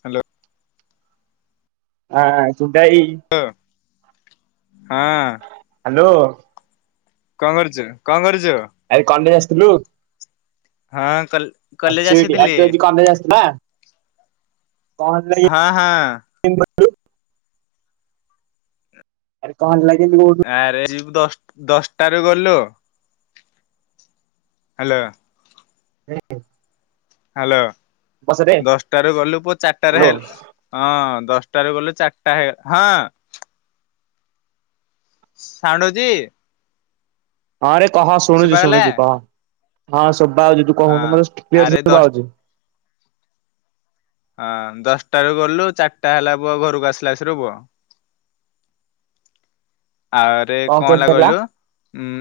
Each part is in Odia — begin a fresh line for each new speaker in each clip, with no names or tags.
ହ୍ୟାଲୋ।
ହଁ ଚୁଟାଇ।
ହଁ।
ହ୍ୟାଲୋ।
କଣ କରୁଚୁ, କଣ କରୁଚୁ।
ଆରେ କଲେଜ୍ ଆସିଥିଲୁ।
ହଁ କଲ କଲେଜ ଆସିଥିଲି
[unintelligible] କଣ ହେଲା କି
ହଁ ହଁ।
[inaudible] କଣ ହେଲା କି ଏମିତି କହୁଛୁ
ଆରେ ଦଶ୍ ଦଶଟାରୁ ଗଲୁ। ହ୍ୟାଲୋ।
[inaudible]
ହ୍ୟାଲୋ
ପଛରେ
ଦଶଟାରୁ ଗଲୁ ପୁଅ ଚାରିଟାରେ
ହ୍ୟାଲୋ
ହେଲା ହଁ ଦଶଟା। ଟାରେ ଗଲେ ଚାରିଟା ହେ ହଁ। [unintelligible]
ହଁରେ କ ଶୁଣୁଛି
ଶୁଭାଗଲା
ଶୁଣୁଛି କହ ହଁ। ଶୁଭା ଜାଉଛି ତୁ
ହଁ
କହୁନୁ ମତେ କ୍ଲିଅର୍
ଆରେ ଦଶ
ଶୁଭା ହଉଛି।
ହଁ ଦଶଟାରୁ ଗଲୁ ଚାରିଟା ହେଲା ପୁଅ ଘରକୁ ଆସିଲା ଆସିଲୁ ପୁଅ। ଆରେ କଣ ହେଲା କହିଲୁ ଉଁ।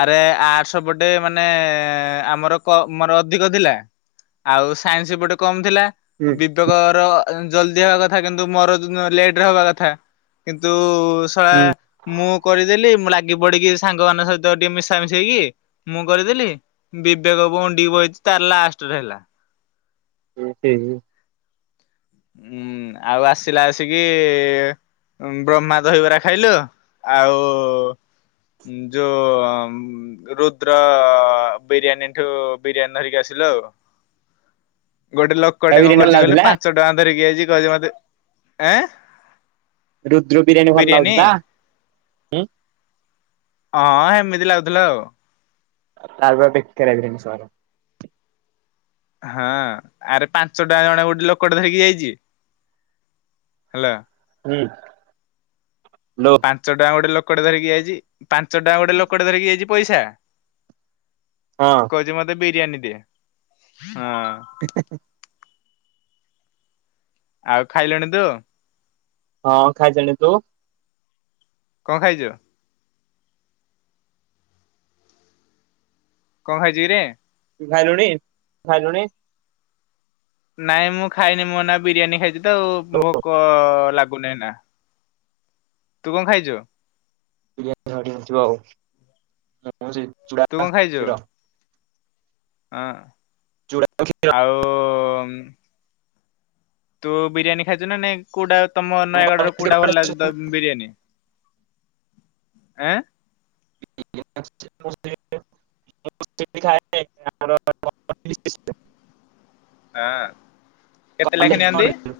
ଆରେ ଆର୍ସପଟେ ମାନେ ଆମର କମ୍ ଅଧିକ ଥିଲା, ଆଉ ସାଇନ୍ସ ପଟେ କମ୍ ଥିଲା
ହୁଁ
ବିବେକର। ଜଲଦି ହେବା କଥା କିନ୍ତୁ ମୋର ଲେଟ୍ ରେ ହବା କଥା କିନ୍ତୁ କୌଶଳା
ହୁଁ
ମୁଁ କରିଦେଲି ମୁଁ ଲାଗି ପଡି଼କି ସାଙ୍ଗମାନାନଙ୍କ ସହିତ। ତ ଟିକେ ମିଶା ମିଶେଇକି ମୁଁ କରିଦେଲି ବିବେକ ଭଉଣୀ ଟି ବହିଛି ତାର ଲାଷ୍ଟରେ ହେଲା।
[unintelligible] [inaudible]
ଉଁ ଆଉ ଆସିଲା ଆସିକି। ବ୍ରହ୍ମା ଦହିବରା ଖାଇଲୁ ଆଉ। ଯୋଉ ରୁଦ୍ର ବିରିୟାନୀ ଏଠୁ ବିରିୟାନୀ ଧରିକି ଆସ। ହ୍ୟାଲୋ।
[inaudible]
ଗୋଟେ
ତା
ଲୋକଟେ କଣ
ବିରିୟାନୀ ଭଲ
କରିଛି କହିଲେ
ଲାଗୁଥିଲା
ପାଞ୍ଚ ଟଙ୍କା ଧରିକି ଆଇଛି କ‌ଉଚି ମତେ।
ରୁଦ୍ର ବିରିୟାନୀ ଭଲ ଲାଗୁଛି ନା।
ହଁ ହେମିତି ଲାଗୁଥିଲା ଆଉ।
ତା ର ପୂରା ବେକାରିଆ ଜିନିଷ।
ହଁ ଆରେ ପାଞ୍ଚ ଟା ଜଣ ଗୋଟେ ଲୋକଟ ଧରିକି ଯାଇଛି। ହେଲୋ।
ହୁଁ। ଲୋ
ପାଞ୍ଚ ଟା ଗୋଟେ ଲୋକଟେ ଧରିକି ଆଇଚି ପାଞ୍ଚ ଟଙ୍କା ଲୋକ ଟେ। ପଇସା
ହଁ
କ‌ଉଚି ମତେ ବିରିୟାନୀ ଦେ। ଆଉ ଖାଇଲଣି ତୁ।
ହଁ ଖାଇସାଇଲିଣି ତୁ।
କଣ ଖାଇଛୁ। କଣ ଖାଇଛୁ କି ରେ।
ଖାଇଲୁଣି ଖାଇଲୁଣି।
ନାଇଁ ମୁଁ ଖାଇନି ମୋ ନା ବିରିୟାନୀ ଖାଇଛି ତ ଆଉ
ଲୋ
ଭୋକ ଲାଗୁନାଇ ଏନା। ତୁ କଣ ଖାଇଚୁ।
ଚୂଡା ଷୀର।
ହ
ଚୁଡା କ୍ଷୀର
ଆଉ। ତୁ ବିରିୟାନୀ ଖାଇଲୁ ନା ନାହିଁ। ତମ
ଆମ
ନୟାଗଡ଼ରେ
କଲେଜ
କୁଡା ଭଲ ଲାଗୁଛି
କେବେ
ବିରିୟାନୀ ଆଃ। ହଁ କେତେ ଲେଖା ନିଅନ୍ତି?
କ [inaudible]